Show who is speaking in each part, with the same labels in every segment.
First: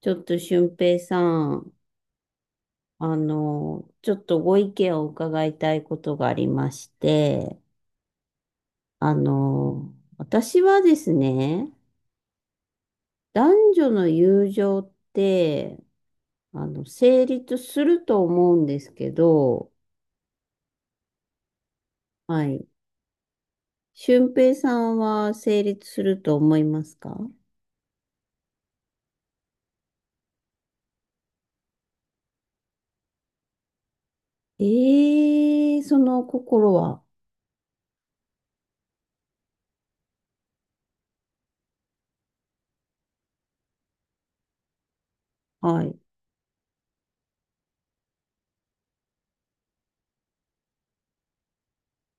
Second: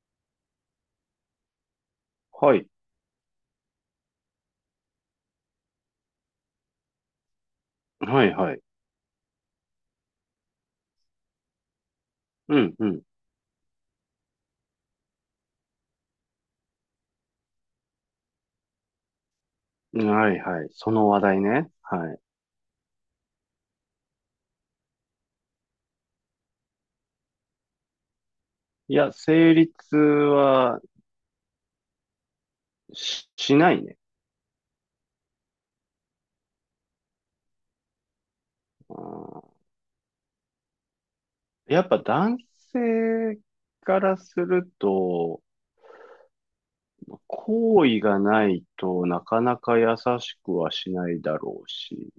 Speaker 1: ちょっと俊平さん、
Speaker 2: はい。
Speaker 1: ちょっとご意見を伺いたいことがありまして、
Speaker 2: はいはい。
Speaker 1: 私はですね、
Speaker 2: うん、う
Speaker 1: 男女の友情って、成立すると思うんですけど。
Speaker 2: ん。はいはい。その話題ね。はい。
Speaker 1: はい。俊平さんは成立すると思いますか？
Speaker 2: いや、成立はしないね。
Speaker 1: ええ、その心は。
Speaker 2: うん、やっぱ男性からすると、
Speaker 1: はい。
Speaker 2: 好意がないとなかなか優しくはしないだろうし。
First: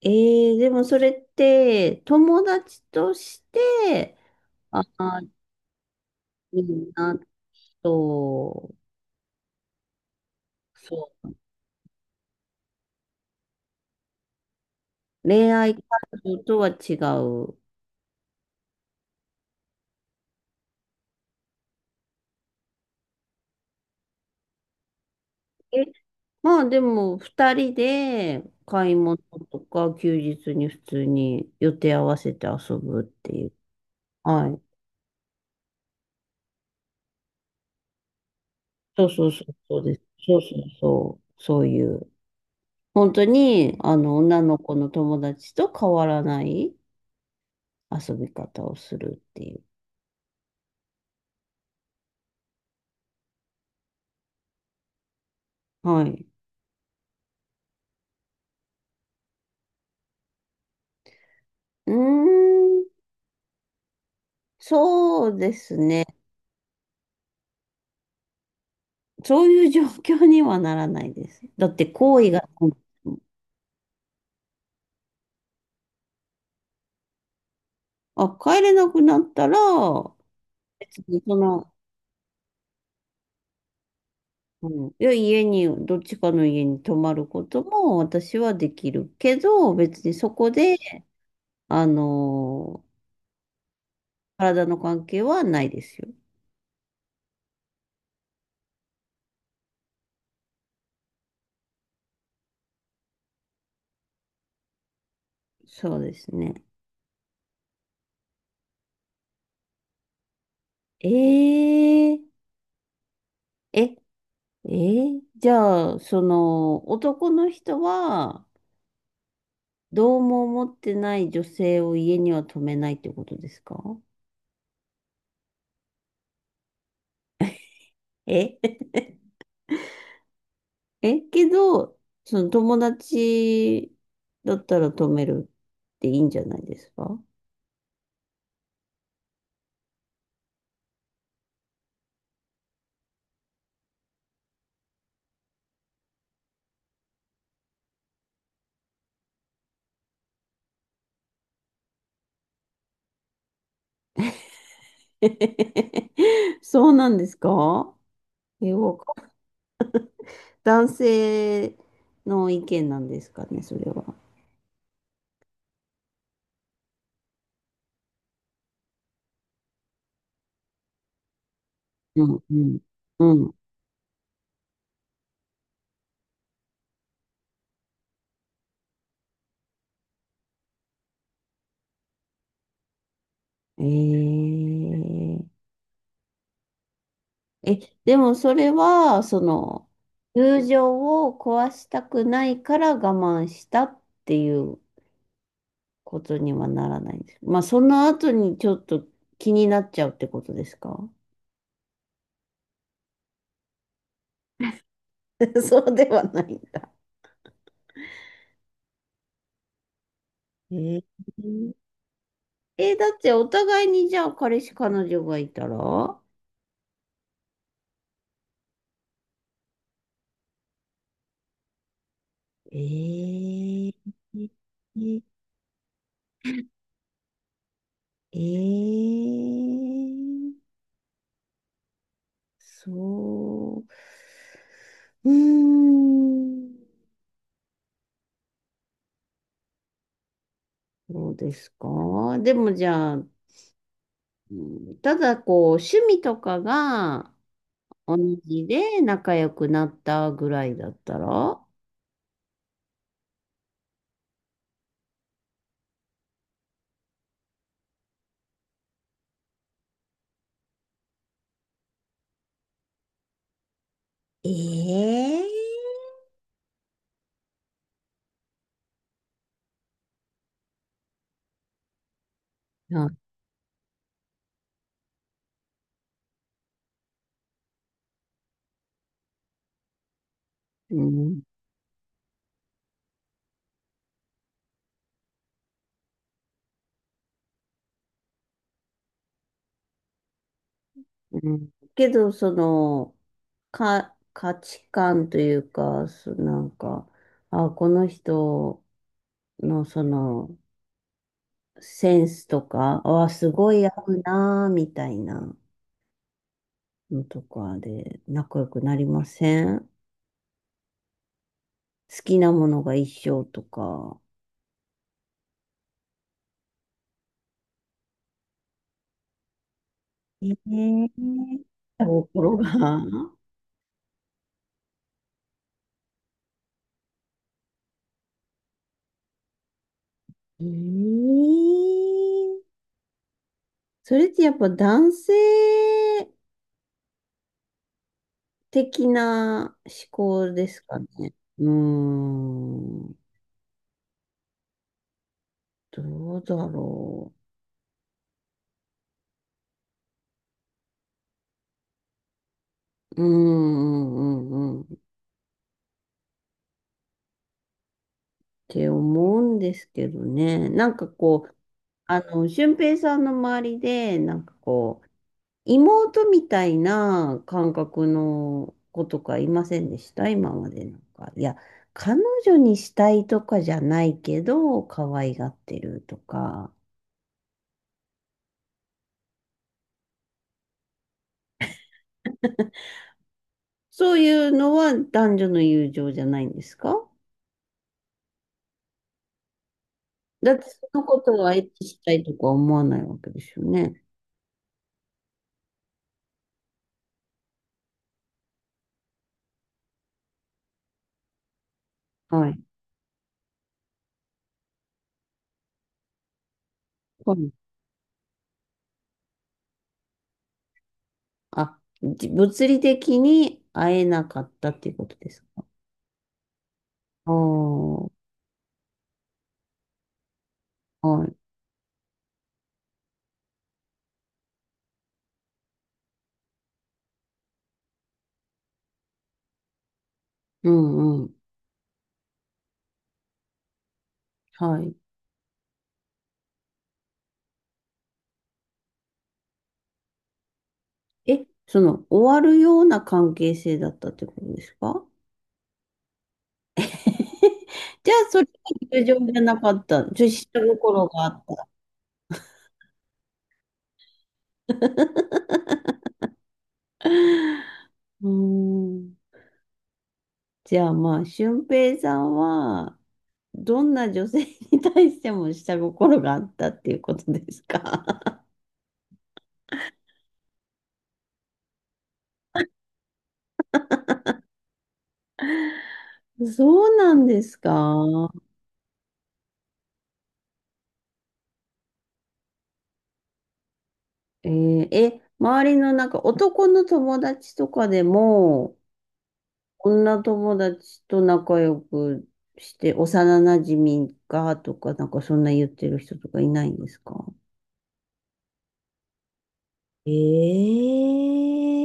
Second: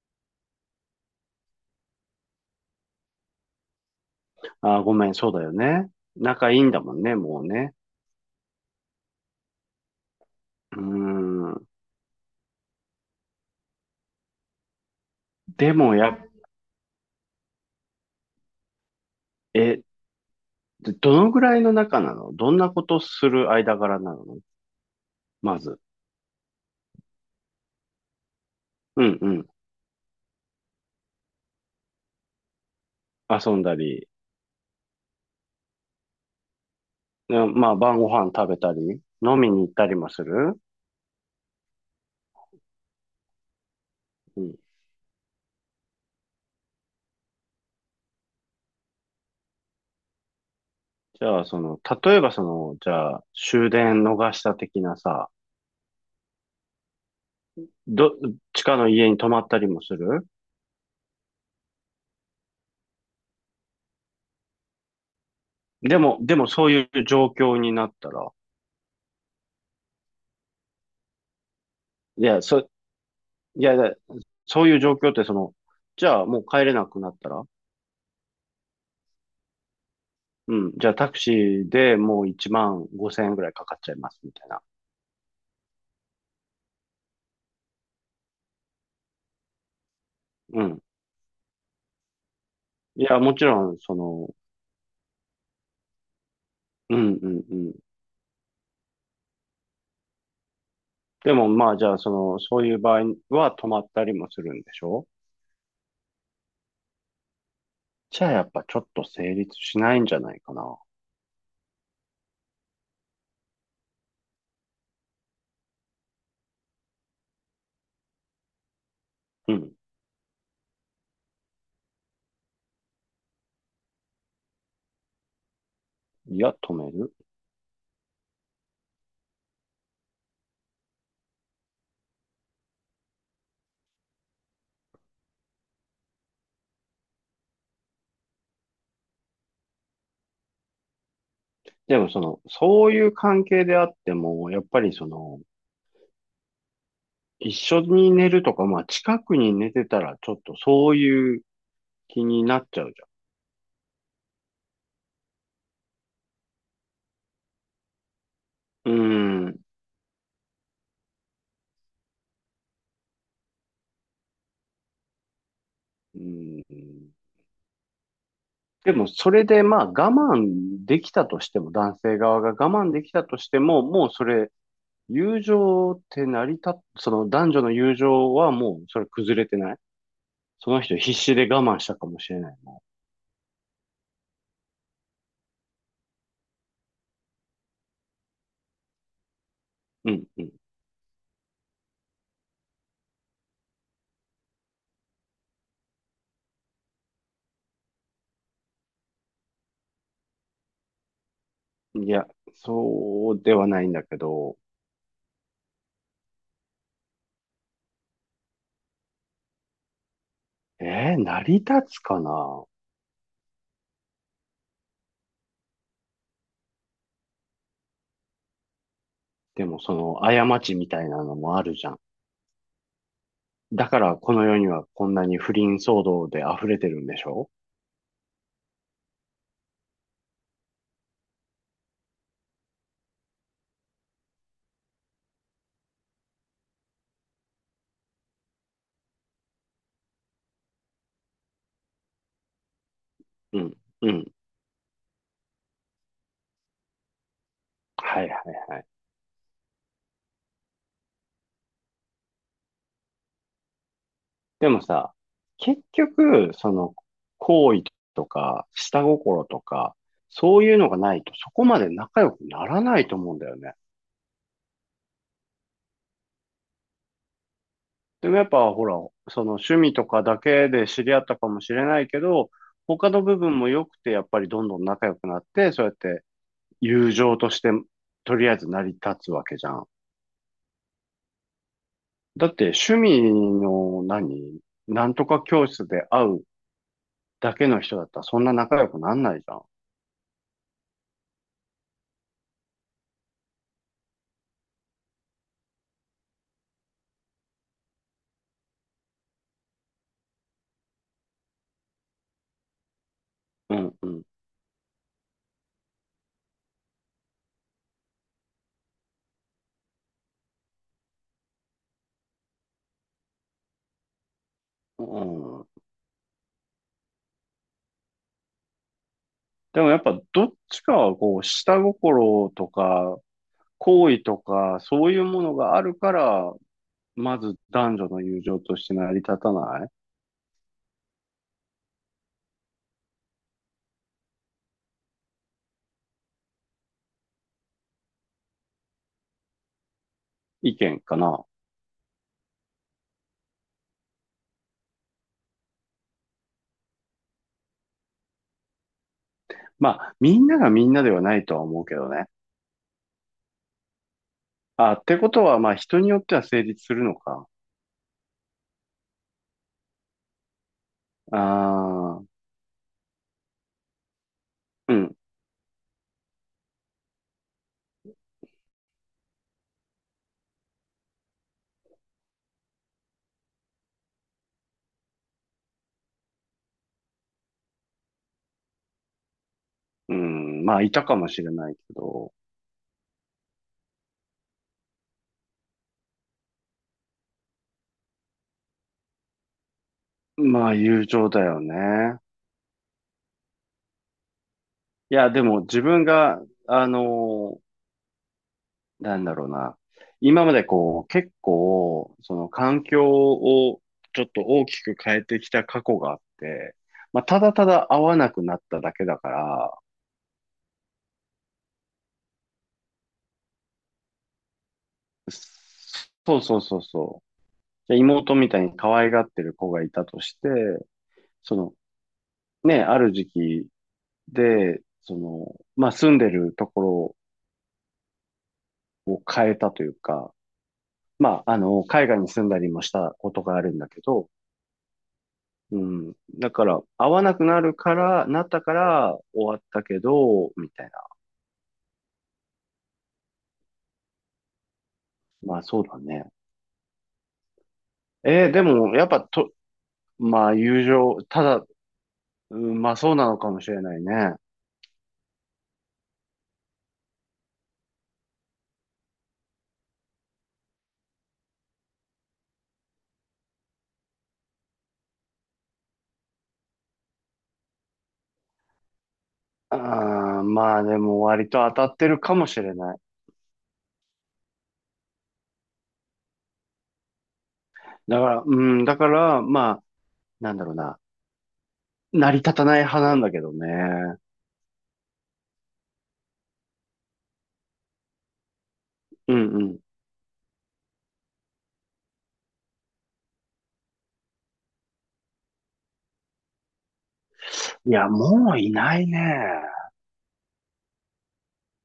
Speaker 1: ええ、でもそれって、友達として、
Speaker 2: あ
Speaker 1: あ
Speaker 2: ー、ごめん、
Speaker 1: あ、
Speaker 2: そうだよね。仲い
Speaker 1: い
Speaker 2: いんだ
Speaker 1: い
Speaker 2: もんね、
Speaker 1: な。
Speaker 2: もうね。
Speaker 1: そう、
Speaker 2: うー
Speaker 1: そ
Speaker 2: ん。
Speaker 1: う、恋
Speaker 2: で
Speaker 1: 愛感
Speaker 2: もや、
Speaker 1: 情とは違う。
Speaker 2: え、どのぐらいの仲なの、どんなことする間柄なのま
Speaker 1: え、
Speaker 2: ず？
Speaker 1: まあでも、二人で買い
Speaker 2: う
Speaker 1: 物
Speaker 2: んうん。
Speaker 1: とか休日に普通に予定合わせて遊ぶってい
Speaker 2: 遊
Speaker 1: う。
Speaker 2: んだり、
Speaker 1: はい。
Speaker 2: でまあ、晩ご飯食べたり、
Speaker 1: そうそう
Speaker 2: 飲
Speaker 1: そ
Speaker 2: み
Speaker 1: う、
Speaker 2: に行っ
Speaker 1: そう
Speaker 2: た
Speaker 1: で
Speaker 2: り
Speaker 1: す。
Speaker 2: もす
Speaker 1: そうそう
Speaker 2: る。
Speaker 1: そう、そういう。本当に、
Speaker 2: う
Speaker 1: 女
Speaker 2: ん。
Speaker 1: の子の友達と変わらない遊び方をするっていう。
Speaker 2: じゃあ、その、例えばその、じゃあ、終電逃した的なさ、
Speaker 1: はい。
Speaker 2: ど、地下の家に泊まったりもする。
Speaker 1: うーん、そうです
Speaker 2: で
Speaker 1: ね。
Speaker 2: も、でもそういう状況になったら、
Speaker 1: そういう状況にはならないです。だって、行
Speaker 2: い
Speaker 1: 為が、
Speaker 2: や、いや、いや、そういう状況ってその、じゃあもう帰れなくなったら、
Speaker 1: あ、帰れなくなったら、
Speaker 2: うん、じゃあ
Speaker 1: 別
Speaker 2: タク
Speaker 1: にそ
Speaker 2: シー
Speaker 1: の、
Speaker 2: でもう1万5千円ぐらいかかっちゃいます、みたいな。
Speaker 1: うん、いや、家に、どっちかの家に泊まることも私はできるけど、別にそこ
Speaker 2: う
Speaker 1: で、
Speaker 2: ん。
Speaker 1: あの
Speaker 2: いや、もちろん、その、
Speaker 1: 体の関係はないですよ。
Speaker 2: うん、うん、でもまあ、じゃあその、そういう場合は止まったりもするんでしょ？
Speaker 1: そうですね。
Speaker 2: じゃあやっぱちょっと成立しないんじゃないかな。
Speaker 1: えー、え、えーじゃあ、その、男の人は、
Speaker 2: うん。
Speaker 1: どうも思ってない女性を家には泊めないってことですか？
Speaker 2: いや、止める。
Speaker 1: え けど、その友達だったら止めるっていいんじゃないですか？
Speaker 2: でもその、そういう関係であっても、やっぱりその、一緒に寝るとか、まあ近くに寝てたらちょっとそういう気になっちゃうじ
Speaker 1: そうなんですか？え、
Speaker 2: ゃん。
Speaker 1: わか
Speaker 2: うん。
Speaker 1: 男性の意見なんですかね、それは。
Speaker 2: うん。でもそれでまあ我慢できたとしても、男性
Speaker 1: う
Speaker 2: 側
Speaker 1: ん、
Speaker 2: が
Speaker 1: うん、
Speaker 2: 我慢できた
Speaker 1: う
Speaker 2: とし
Speaker 1: ん。
Speaker 2: ても、もうそれ友情って成り立っ、その男女の友情はもうそれ崩れてない。その人必死で我慢したかもしれないもん。
Speaker 1: えー、え、でもそれは、その、
Speaker 2: うんう
Speaker 1: 友情を壊したくないから我慢したっていうことにはならないんです。まあ、その後にちょっと気になっちゃうってことですか？
Speaker 2: ん。いや、そうではないんだけど、
Speaker 1: そうではないんだ。えー、
Speaker 2: 成り立つかな。
Speaker 1: だってお互いにじゃあ彼氏彼女がいたら
Speaker 2: でもその過ちみたいなのもあるじゃん。だ
Speaker 1: え
Speaker 2: か
Speaker 1: ー、
Speaker 2: らこの世にはこんなに不倫騒動で溢れてるんでしょ？
Speaker 1: えー、そう、うーん、そうですか。でもじゃあ、
Speaker 2: うん。うん。
Speaker 1: うん、ただこう、趣味とかが、同
Speaker 2: はいは
Speaker 1: じ
Speaker 2: いはい。
Speaker 1: で仲良くなったぐらいだったら、
Speaker 2: でもさ、結局、その、好意とか、下心とか、そういうのがないと、そこまで仲良くならないと思うんだよね。
Speaker 1: ええ、
Speaker 2: でもやっぱ、ほら、その趣味とかだけで知り合ったかもしれないけど、
Speaker 1: あ、
Speaker 2: 他の部分も良くて、やっぱりどんどん仲良くなって、そうやって友情として、とりあえず成り立つわけじゃん。
Speaker 1: うん、
Speaker 2: だって、趣味のなんとか教室で会うだけの人だったら、そんな仲良くなんないじゃん。
Speaker 1: うん。けど、その、価値観というか、なんか、あ、この人のその、センスとか、あ、すご
Speaker 2: う
Speaker 1: い合
Speaker 2: ん、う
Speaker 1: う
Speaker 2: ん。
Speaker 1: なあ、みたいなのとかで仲良くなりません？好きなものが一緒とか。
Speaker 2: うん、でもやっぱど
Speaker 1: え
Speaker 2: っちかはこう下
Speaker 1: え、
Speaker 2: 心
Speaker 1: 心
Speaker 2: とか
Speaker 1: が
Speaker 2: 好意とかそういうものがあるから、まず男女の友情として成り立たな
Speaker 1: ええ、それってやっぱ男性的な思考で
Speaker 2: い意
Speaker 1: すか
Speaker 2: 見か
Speaker 1: ね。
Speaker 2: な。
Speaker 1: うーん、どうだろ
Speaker 2: まあみんながみんなではないとは思うけどね。
Speaker 1: う。うんうんうん
Speaker 2: あ、
Speaker 1: うんっ
Speaker 2: ってことはまあ人によっては成立するのか。
Speaker 1: て思うんですけどね。なんかこう、
Speaker 2: ああ、
Speaker 1: 俊平さんの周りで、なんか
Speaker 2: う
Speaker 1: こう、
Speaker 2: ん、
Speaker 1: 妹みたいな感覚の子とかいませんでした、今までなんか？いや、彼女にしたいとかじゃないけど、可愛がってるとか。
Speaker 2: うん、まあいたかもしれないけど。
Speaker 1: そういうのは男女の友情じゃないんですか？だって
Speaker 2: まあ
Speaker 1: その
Speaker 2: 友
Speaker 1: こ
Speaker 2: 情
Speaker 1: と
Speaker 2: だ
Speaker 1: はエ
Speaker 2: よ
Speaker 1: ッした
Speaker 2: ね。
Speaker 1: いとか思わないわけですよね。
Speaker 2: いやでも自分が、あのなんだろうな。今までこう、結構、そ
Speaker 1: は
Speaker 2: の
Speaker 1: い。
Speaker 2: 環境をちょっと大きく変えてきた過去があって、まあ、
Speaker 1: は
Speaker 2: た
Speaker 1: い。
Speaker 2: だただ会わなくなっただけだから、
Speaker 1: あ、物理的に会えなかったっていうことですか？
Speaker 2: そうそうそうそ
Speaker 1: ああ
Speaker 2: う。じゃ
Speaker 1: ー、
Speaker 2: 妹みたいに可愛がってる子がいたとして、
Speaker 1: はい。
Speaker 2: その、ね、ある時期で、その、まあ、住んでるところを変えたというか、
Speaker 1: うんうん。
Speaker 2: まあ、あの、海外に住んだりもしたことがあるんだけど、
Speaker 1: はい。
Speaker 2: うん。だから、合わなくなるから、なったから終わったけど、みたいな。
Speaker 1: その、終わるような関係性だったってことですか？
Speaker 2: まあそうだね。
Speaker 1: じゃあ、それ
Speaker 2: でも、
Speaker 1: は友
Speaker 2: やっぱ
Speaker 1: 情じゃ
Speaker 2: と、
Speaker 1: なかった。女子
Speaker 2: まあ友
Speaker 1: 心
Speaker 2: 情、
Speaker 1: があ
Speaker 2: た
Speaker 1: っ
Speaker 2: だ、
Speaker 1: た。
Speaker 2: うん、まあそうなのかもしれないね。
Speaker 1: うーん。じゃあ、まあ、俊平さんは、どんな女性に対しても下心があったっていうことですか？
Speaker 2: ああ、まあでも割と当たってるかもしれない。
Speaker 1: そうなんですか。
Speaker 2: だから、うん、だから、まあ、なんだろうな。成り立たない派なんだけどね。
Speaker 1: えーえ、周りのなんか男の友達とかでも、
Speaker 2: うんうん。
Speaker 1: 女友達と仲良くして、幼馴染がとか、なんかそんな言ってる人とかいないんですか？
Speaker 2: いや、もういないね。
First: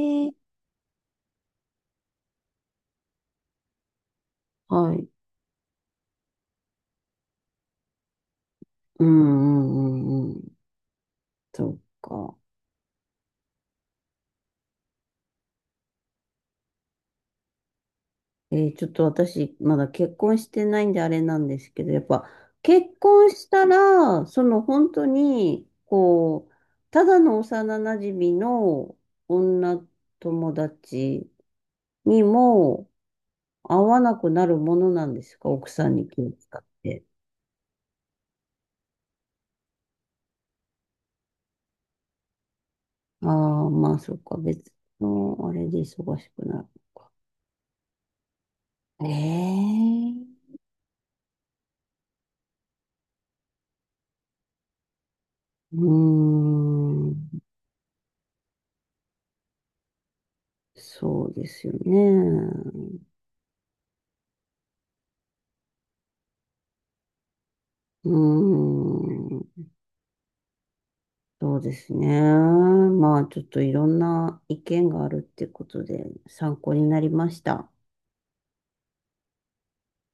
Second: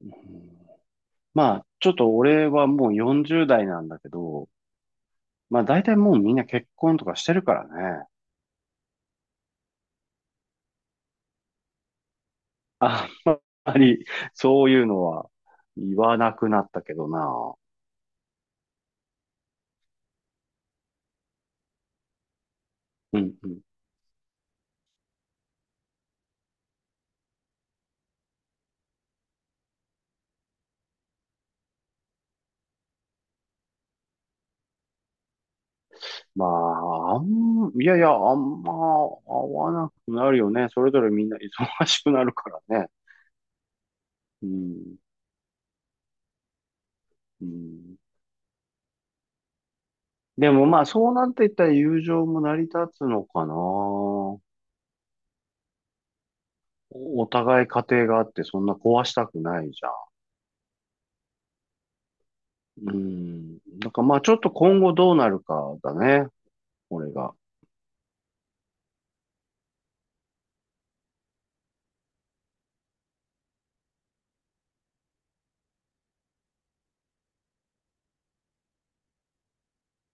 Speaker 2: う
Speaker 1: え。
Speaker 2: ん、まあ、ちょっと俺はもう40代なんだけど、
Speaker 1: はい。
Speaker 2: まあ大体もうみんな結婚とかしてるからね。
Speaker 1: うんうんうんうん。そっか。
Speaker 2: あんまりそういうのは言わなくなったけどな。
Speaker 1: ちょっと私、まだ結婚してないんであれなんですけど、やっぱ結
Speaker 2: う
Speaker 1: 婚
Speaker 2: んう
Speaker 1: し
Speaker 2: ん。
Speaker 1: たら、その本当に、こう、ただの幼馴染の女友達にも、合わなくなるものなんですか？奥さんに気を
Speaker 2: ま
Speaker 1: 使って。
Speaker 2: あ、いやいや、あんま会わなくなるよね。それぞれみんな忙しくなるからね。
Speaker 1: ああ、まあ、そっか。
Speaker 2: う
Speaker 1: 別
Speaker 2: ん。
Speaker 1: の、あれで忙しくなる。
Speaker 2: うん。
Speaker 1: ええ。
Speaker 2: でもまあそうなっていったら友情も成り立つのかな。
Speaker 1: うー
Speaker 2: お
Speaker 1: ん。
Speaker 2: 互い家庭があってそんな壊したくないじゃ
Speaker 1: そうですよ
Speaker 2: ん。う
Speaker 1: ね。
Speaker 2: ん。だからまあちょっと今後どうなるかだね。俺が。
Speaker 1: うーん。そうですね。まあ、ちょっといろんな意見があるってことで参考になりました。